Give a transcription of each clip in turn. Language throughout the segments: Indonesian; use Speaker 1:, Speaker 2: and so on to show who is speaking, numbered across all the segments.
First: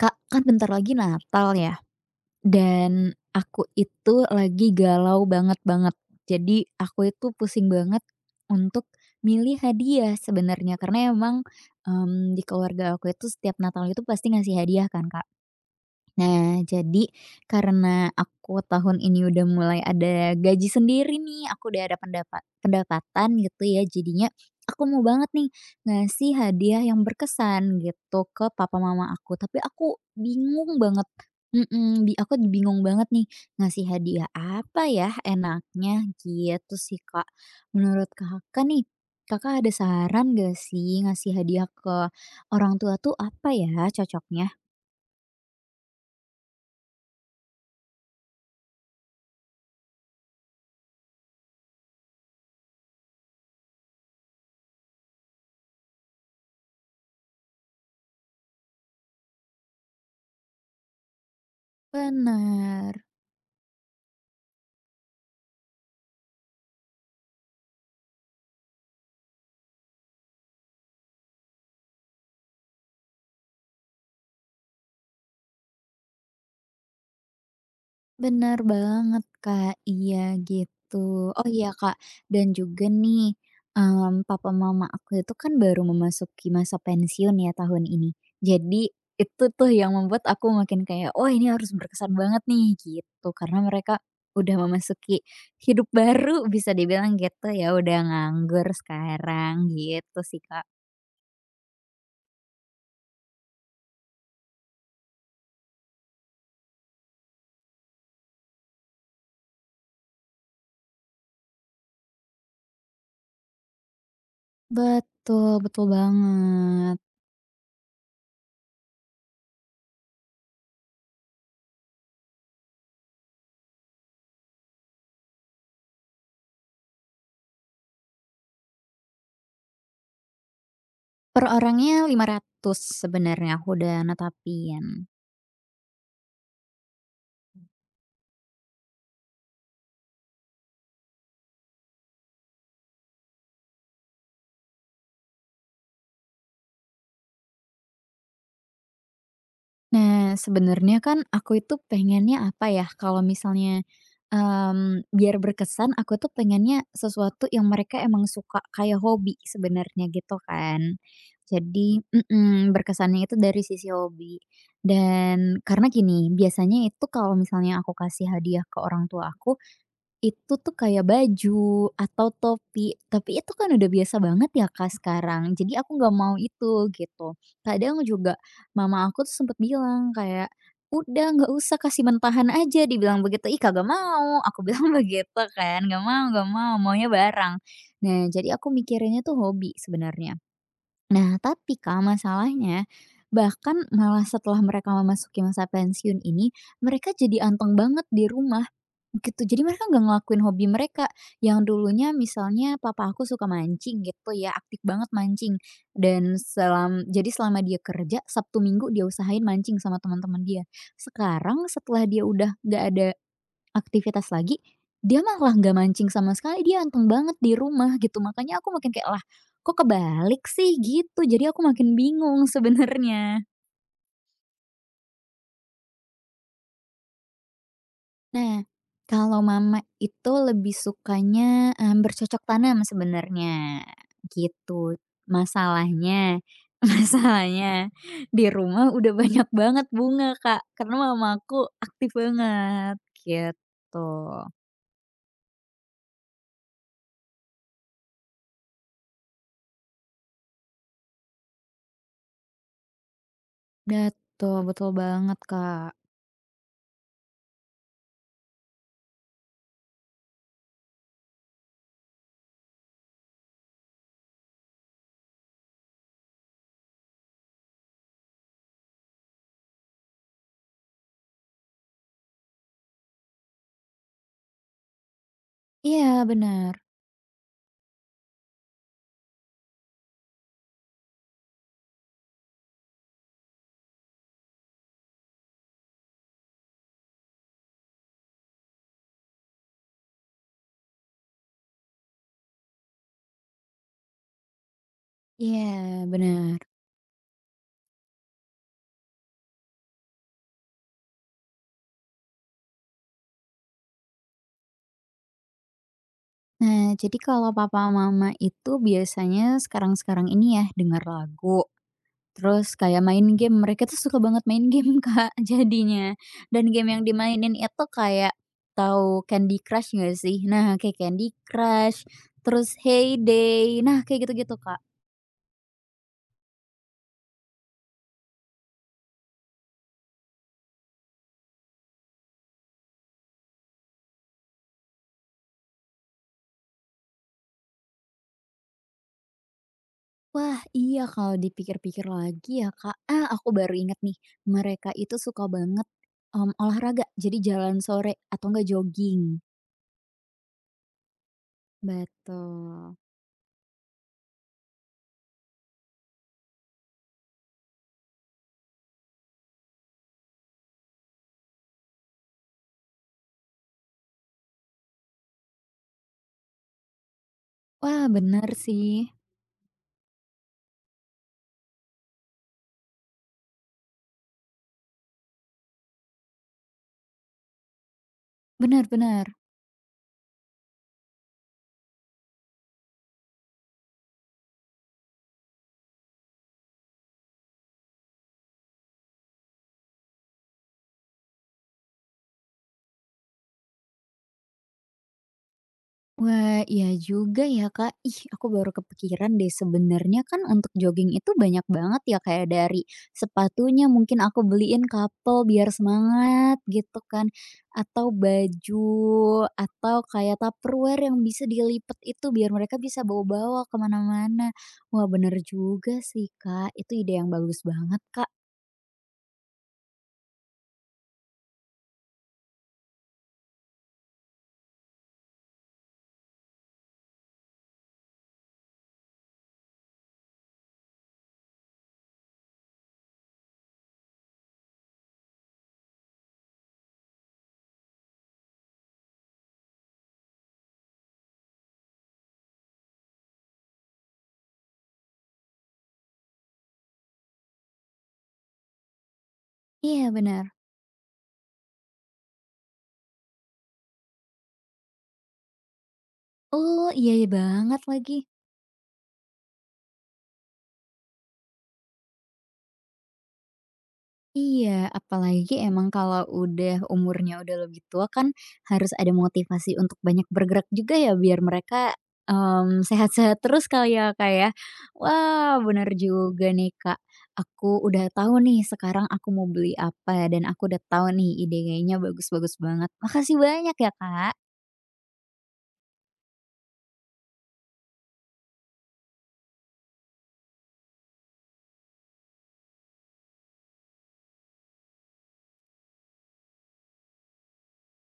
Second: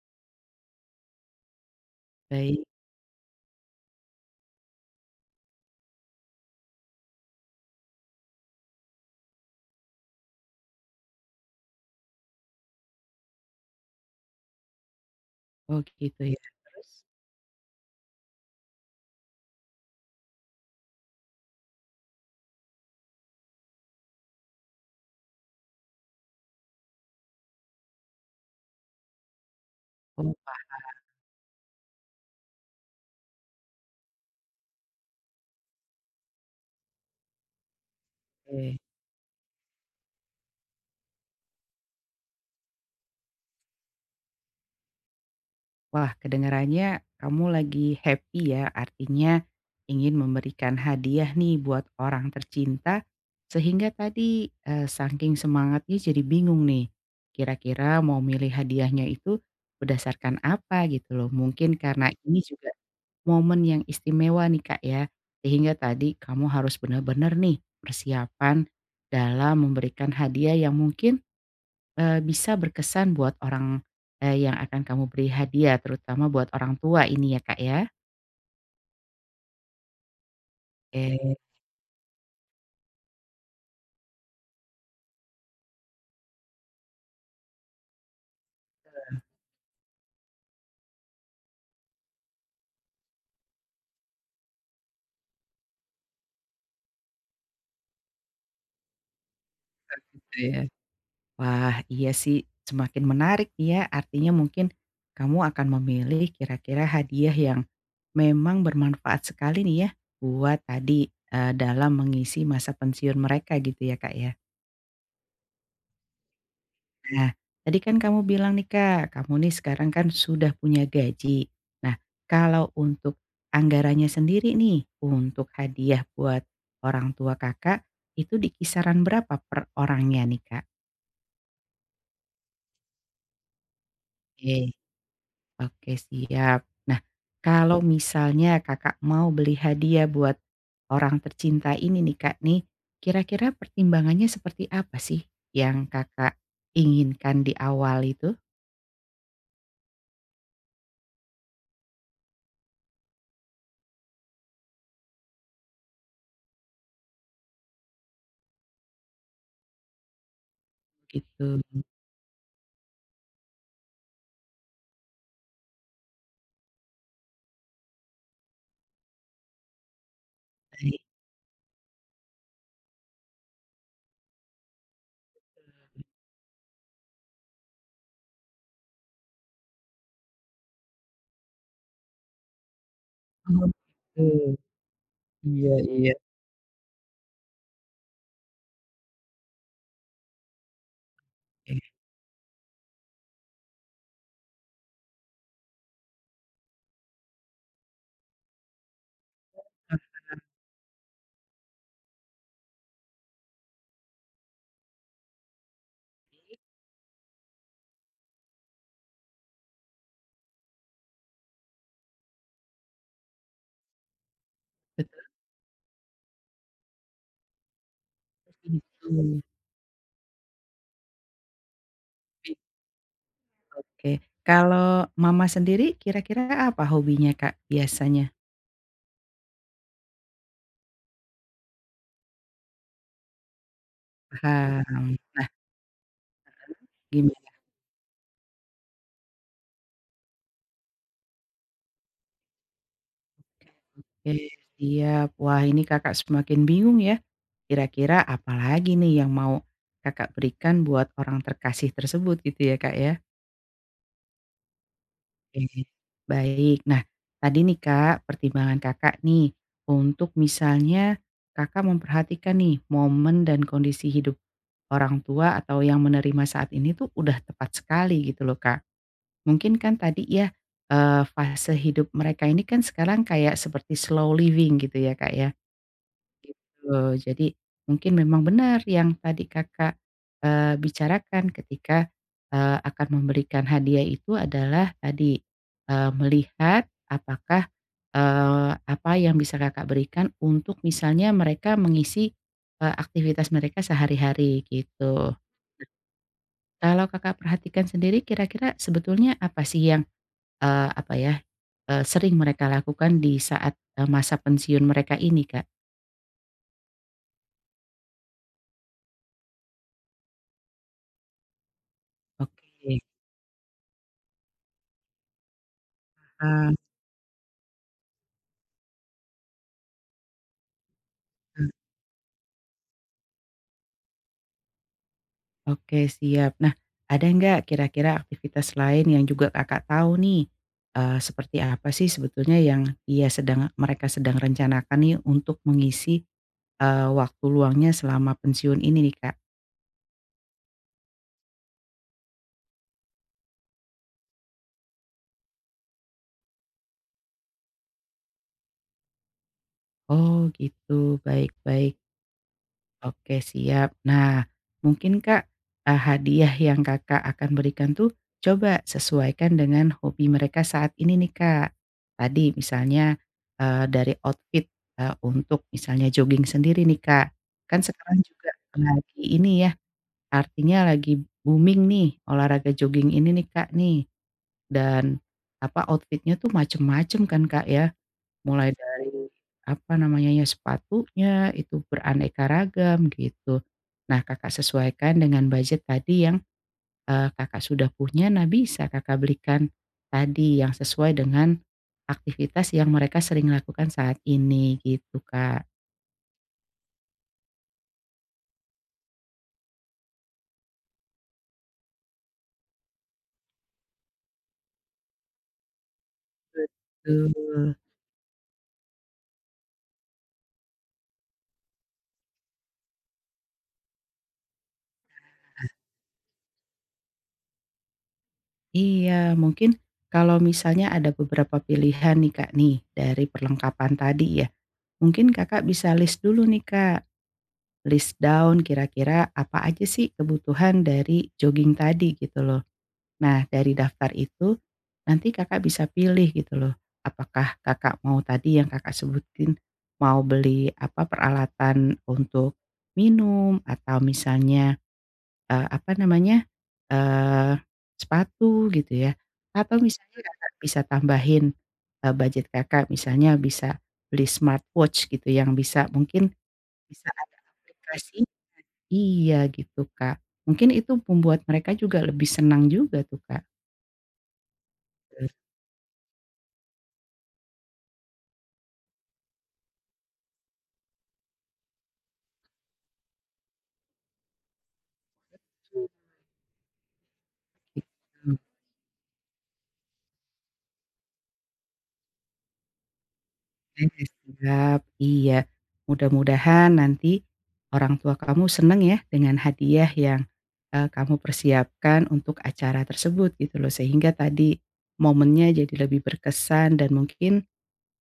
Speaker 1: Kak, kan bentar lagi Natal ya,
Speaker 2: Baik.
Speaker 1: dan aku itu lagi galau banget banget. Jadi aku itu pusing banget untuk milih hadiah sebenarnya, karena emang, di keluarga aku itu setiap Natal itu pasti ngasih hadiah kan, Kak.
Speaker 2: Oh gitu ya, iya.
Speaker 1: Nah,
Speaker 2: Terus?
Speaker 1: jadi karena aku tahun ini udah mulai ada gaji sendiri nih, aku udah ada pendapatan gitu ya, jadinya aku mau banget nih ngasih hadiah yang berkesan gitu ke papa mama aku, tapi aku
Speaker 2: Oh
Speaker 1: bingung banget, mhm, bi aku bingung banget nih ngasih hadiah apa ya enaknya gitu sih, Kak. Menurut Kakak
Speaker 2: pakai.
Speaker 1: nih, Kakak ada saran gak sih ngasih hadiah ke orang tua tuh apa ya cocoknya?
Speaker 2: Wah, kedengarannya kamu lagi happy ya, artinya ingin memberikan hadiah nih buat orang tercinta, sehingga tadi, saking semangatnya jadi bingung nih, kira-kira mau milih hadiahnya itu berdasarkan apa gitu loh. Mungkin karena ini juga
Speaker 1: Benar.
Speaker 2: momen yang istimewa nih Kak ya, sehingga tadi kamu harus benar-benar nih persiapan dalam memberikan hadiah yang mungkin bisa berkesan buat orang, yang akan kamu beri hadiah, terutama buat orang tua ini ya, Kak, ya?
Speaker 1: Bener banget, Kak. Iya, gitu.
Speaker 2: Oke,
Speaker 1: Oh iya, Kak, dan juga nih, papa mama aku itu kan baru memasuki masa pensiun ya tahun ini. Jadi itu tuh yang membuat aku makin kayak, "Wah, ini harus berkesan banget nih," gitu. Karena mereka udah memasuki hidup baru bisa dibilang gitu ya, udah nganggur sekarang, gitu
Speaker 2: gitu
Speaker 1: sih,
Speaker 2: ya.
Speaker 1: Kak.
Speaker 2: Wah, iya sih, semakin menarik nih ya, artinya mungkin kamu akan memilih kira-kira hadiah yang memang bermanfaat sekali nih ya, buat tadi, dalam mengisi masa pensiun mereka gitu ya, Kak, ya?
Speaker 1: Betul, betul banget.
Speaker 2: Nah, tadi kan kamu bilang nih Kak, kamu nih sekarang kan sudah punya gaji. Nah, kalau untuk anggarannya sendiri nih, untuk hadiah buat orang tua Kakak, itu di kisaran berapa per orangnya nih Kak?
Speaker 1: Per orangnya 500 sebenarnya aku udah
Speaker 2: Oke,
Speaker 1: netapin.
Speaker 2: oke siap. Nah, kalau misalnya Kakak mau beli hadiah buat orang tercinta ini nih Kak nih, kira-kira pertimbangannya seperti apa sih yang Kakak inginkan di awal itu?
Speaker 1: Nah, sebenarnya kan aku itu pengennya apa ya, kalau misalnya, biar berkesan aku tuh pengennya sesuatu yang mereka emang suka, kayak hobi sebenarnya gitu kan.
Speaker 2: Gitu.
Speaker 1: Jadi berkesannya itu dari sisi hobi. Dan karena gini, biasanya itu kalau misalnya aku kasih hadiah ke orang tua aku, itu tuh kayak baju atau topi, tapi itu kan udah biasa banget ya, Kak, sekarang. Jadi aku nggak mau itu, gitu. Kadang juga mama aku tuh sempet bilang kayak, "Udah nggak usah kasih mentahan aja," dibilang begitu. "Ih,
Speaker 2: Oh,
Speaker 1: kagak
Speaker 2: gitu.
Speaker 1: mau," aku bilang begitu
Speaker 2: Iya,
Speaker 1: kan,
Speaker 2: iya,
Speaker 1: nggak mau, maunya barang." Nah, jadi aku mikirinnya tuh hobi sebenarnya. Nah, tapi
Speaker 2: iya,
Speaker 1: Kak, masalahnya bahkan malah setelah mereka memasuki masa pensiun ini, mereka jadi anteng banget di rumah. Gitu, jadi mereka nggak ngelakuin hobi mereka, yang dulunya misalnya papa aku suka mancing gitu ya, aktif banget mancing, dan selam jadi selama dia kerja, Sabtu Minggu dia usahain mancing sama teman-teman dia. Sekarang setelah dia udah nggak ada aktivitas lagi,
Speaker 2: betul
Speaker 1: dia malah nggak mancing sama sekali, dia anteng banget di rumah gitu, makanya aku makin kayak, "Lah,
Speaker 2: gitu.
Speaker 1: kok kebalik sih?" Gitu, jadi aku makin bingung sebenarnya.
Speaker 2: Oke, kalau Mama sendiri kira-kira apa hobinya, Kak, biasanya?
Speaker 1: Nah, kalau mama itu lebih sukanya, bercocok tanam sebenarnya, gitu.
Speaker 2: Paham. Nah,
Speaker 1: Masalahnya
Speaker 2: gimana?
Speaker 1: masalahnya di rumah udah banyak banget bunga, Kak, karena mamaku aktif banget, gitu.
Speaker 2: Oke, siap. Wah, ini Kakak semakin bingung ya, kira-kira apa lagi nih yang mau Kakak berikan buat orang terkasih tersebut gitu ya, Kak, ya?
Speaker 1: Betul betul banget,
Speaker 2: Oke,
Speaker 1: Kak.
Speaker 2: baik. Nah, tadi nih, Kak, pertimbangan Kakak nih untuk misalnya Kakak memperhatikan nih momen dan kondisi hidup orang tua atau yang menerima saat ini tuh udah tepat sekali gitu loh, Kak. Mungkin kan tadi ya, fase hidup mereka ini kan sekarang kayak seperti slow living gitu ya, Kak, ya,
Speaker 1: Iya, benar.
Speaker 2: gitu. Jadi mungkin memang benar yang tadi Kakak, bicarakan ketika, akan memberikan hadiah itu adalah tadi, melihat apakah, apa yang bisa Kakak berikan untuk misalnya mereka mengisi, aktivitas mereka sehari-hari gitu.
Speaker 1: Iya, benar.
Speaker 2: Kalau Kakak perhatikan sendiri kira-kira sebetulnya apa sih yang, apa ya, sering mereka lakukan di saat, masa pensiun mereka ini, Kak?
Speaker 1: Nah, jadi kalau papa mama itu biasanya sekarang-sekarang ini ya, dengar lagu. Terus
Speaker 2: Oke,
Speaker 1: kayak main game, mereka tuh suka banget main game, Kak, jadinya. Dan
Speaker 2: paham.
Speaker 1: game yang dimainin itu kayak tahu Candy Crush nggak sih? Nah, kayak Candy Crush, terus Heyday, nah kayak gitu-gitu, Kak.
Speaker 2: Oke, siap. Nah, ada nggak kira-kira aktivitas lain yang juga Kakak tahu nih, seperti apa sih sebetulnya yang dia sedang mereka sedang rencanakan nih untuk mengisi, waktu luangnya selama pensiun ini nih, Kak?
Speaker 1: Wah, iya kalau dipikir-pikir lagi ya, Kak, ah, aku baru inget nih, mereka itu suka banget, olahraga, jadi jalan sore atau enggak jogging.
Speaker 2: Oh gitu, baik baik.
Speaker 1: Betul.
Speaker 2: Oke siap. Nah, mungkin Kak, hadiah yang Kakak akan berikan tuh coba sesuaikan dengan hobi mereka saat ini nih Kak. Tadi misalnya, dari outfit, untuk misalnya jogging sendiri nih Kak, kan
Speaker 1: Wah,
Speaker 2: sekarang
Speaker 1: benar
Speaker 2: juga
Speaker 1: sih.
Speaker 2: lagi ini ya, artinya lagi booming nih olahraga jogging ini nih Kak nih, dan apa, outfitnya tuh macem-macem kan Kak ya. Mulai dari,
Speaker 1: Benar-benar.
Speaker 2: apa namanya ya, sepatunya itu beraneka ragam gitu. Nah, Kakak sesuaikan dengan budget tadi yang, Kakak sudah punya, nah bisa Kakak belikan tadi yang sesuai dengan aktivitas yang mereka sering lakukan saat ini gitu, Kak.
Speaker 1: Wah, iya juga ya, Kak. Ih, aku baru kepikiran deh sebenarnya kan untuk jogging itu banyak banget ya kayak dari sepatunya mungkin aku beliin couple biar semangat gitu kan,
Speaker 2: Betul.
Speaker 1: atau baju atau kayak Tupperware yang bisa dilipet itu biar mereka bisa bawa-bawa kemana-mana. Wah, bener juga sih, Kak. Itu ide yang bagus banget, Kak.
Speaker 2: Iya, mungkin kalau misalnya ada beberapa pilihan nih, Kak, nih dari perlengkapan tadi ya, mungkin Kakak bisa list dulu nih, Kak. List down kira-kira apa aja sih kebutuhan dari jogging tadi gitu loh. Nah, dari daftar itu, nanti Kakak bisa pilih gitu loh, apakah Kakak mau tadi yang Kakak sebutin, mau beli apa, peralatan untuk minum atau misalnya, apa namanya, eee, sepatu gitu ya, atau
Speaker 1: Iya,
Speaker 2: misalnya Kakak
Speaker 1: benar.
Speaker 2: bisa tambahin, budget Kakak misalnya bisa beli smartwatch gitu yang bisa mungkin
Speaker 1: Oh,
Speaker 2: bisa
Speaker 1: iya, iya
Speaker 2: ada
Speaker 1: banget lagi.
Speaker 2: aplikasi. Iya gitu, Kak. Mungkin itu membuat mereka juga lebih senang juga tuh, Kak.
Speaker 1: Iya,
Speaker 2: Betul.
Speaker 1: apalagi emang kalau udah umurnya udah lebih tua kan harus ada motivasi untuk banyak bergerak juga ya biar mereka, sehat-sehat terus kali ya, Kak, ya. Wah, bener juga nih, Kak. Aku udah
Speaker 2: Gitu.
Speaker 1: tahu nih sekarang aku mau beli apa dan aku udah tahu nih ide kayaknya bagus-bagus banget. Makasih banyak ya,
Speaker 2: Oke,
Speaker 1: Kak.
Speaker 2: siap. Iya. Mudah-mudahan nanti orang tua kamu seneng ya dengan hadiah yang, kamu persiapkan untuk acara tersebut gitu loh, sehingga tadi momennya jadi lebih berkesan dan mungkin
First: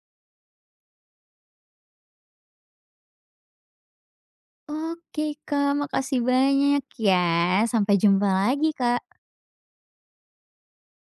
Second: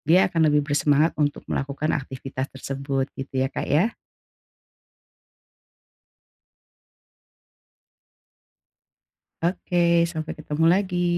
Speaker 2: dia akan lebih bersemangat untuk melakukan aktivitas tersebut gitu ya, Kak, ya.
Speaker 1: Oke, Kak, makasih banyak ya. Sampai jumpa lagi, Kak.
Speaker 2: Oke, sampai ketemu lagi.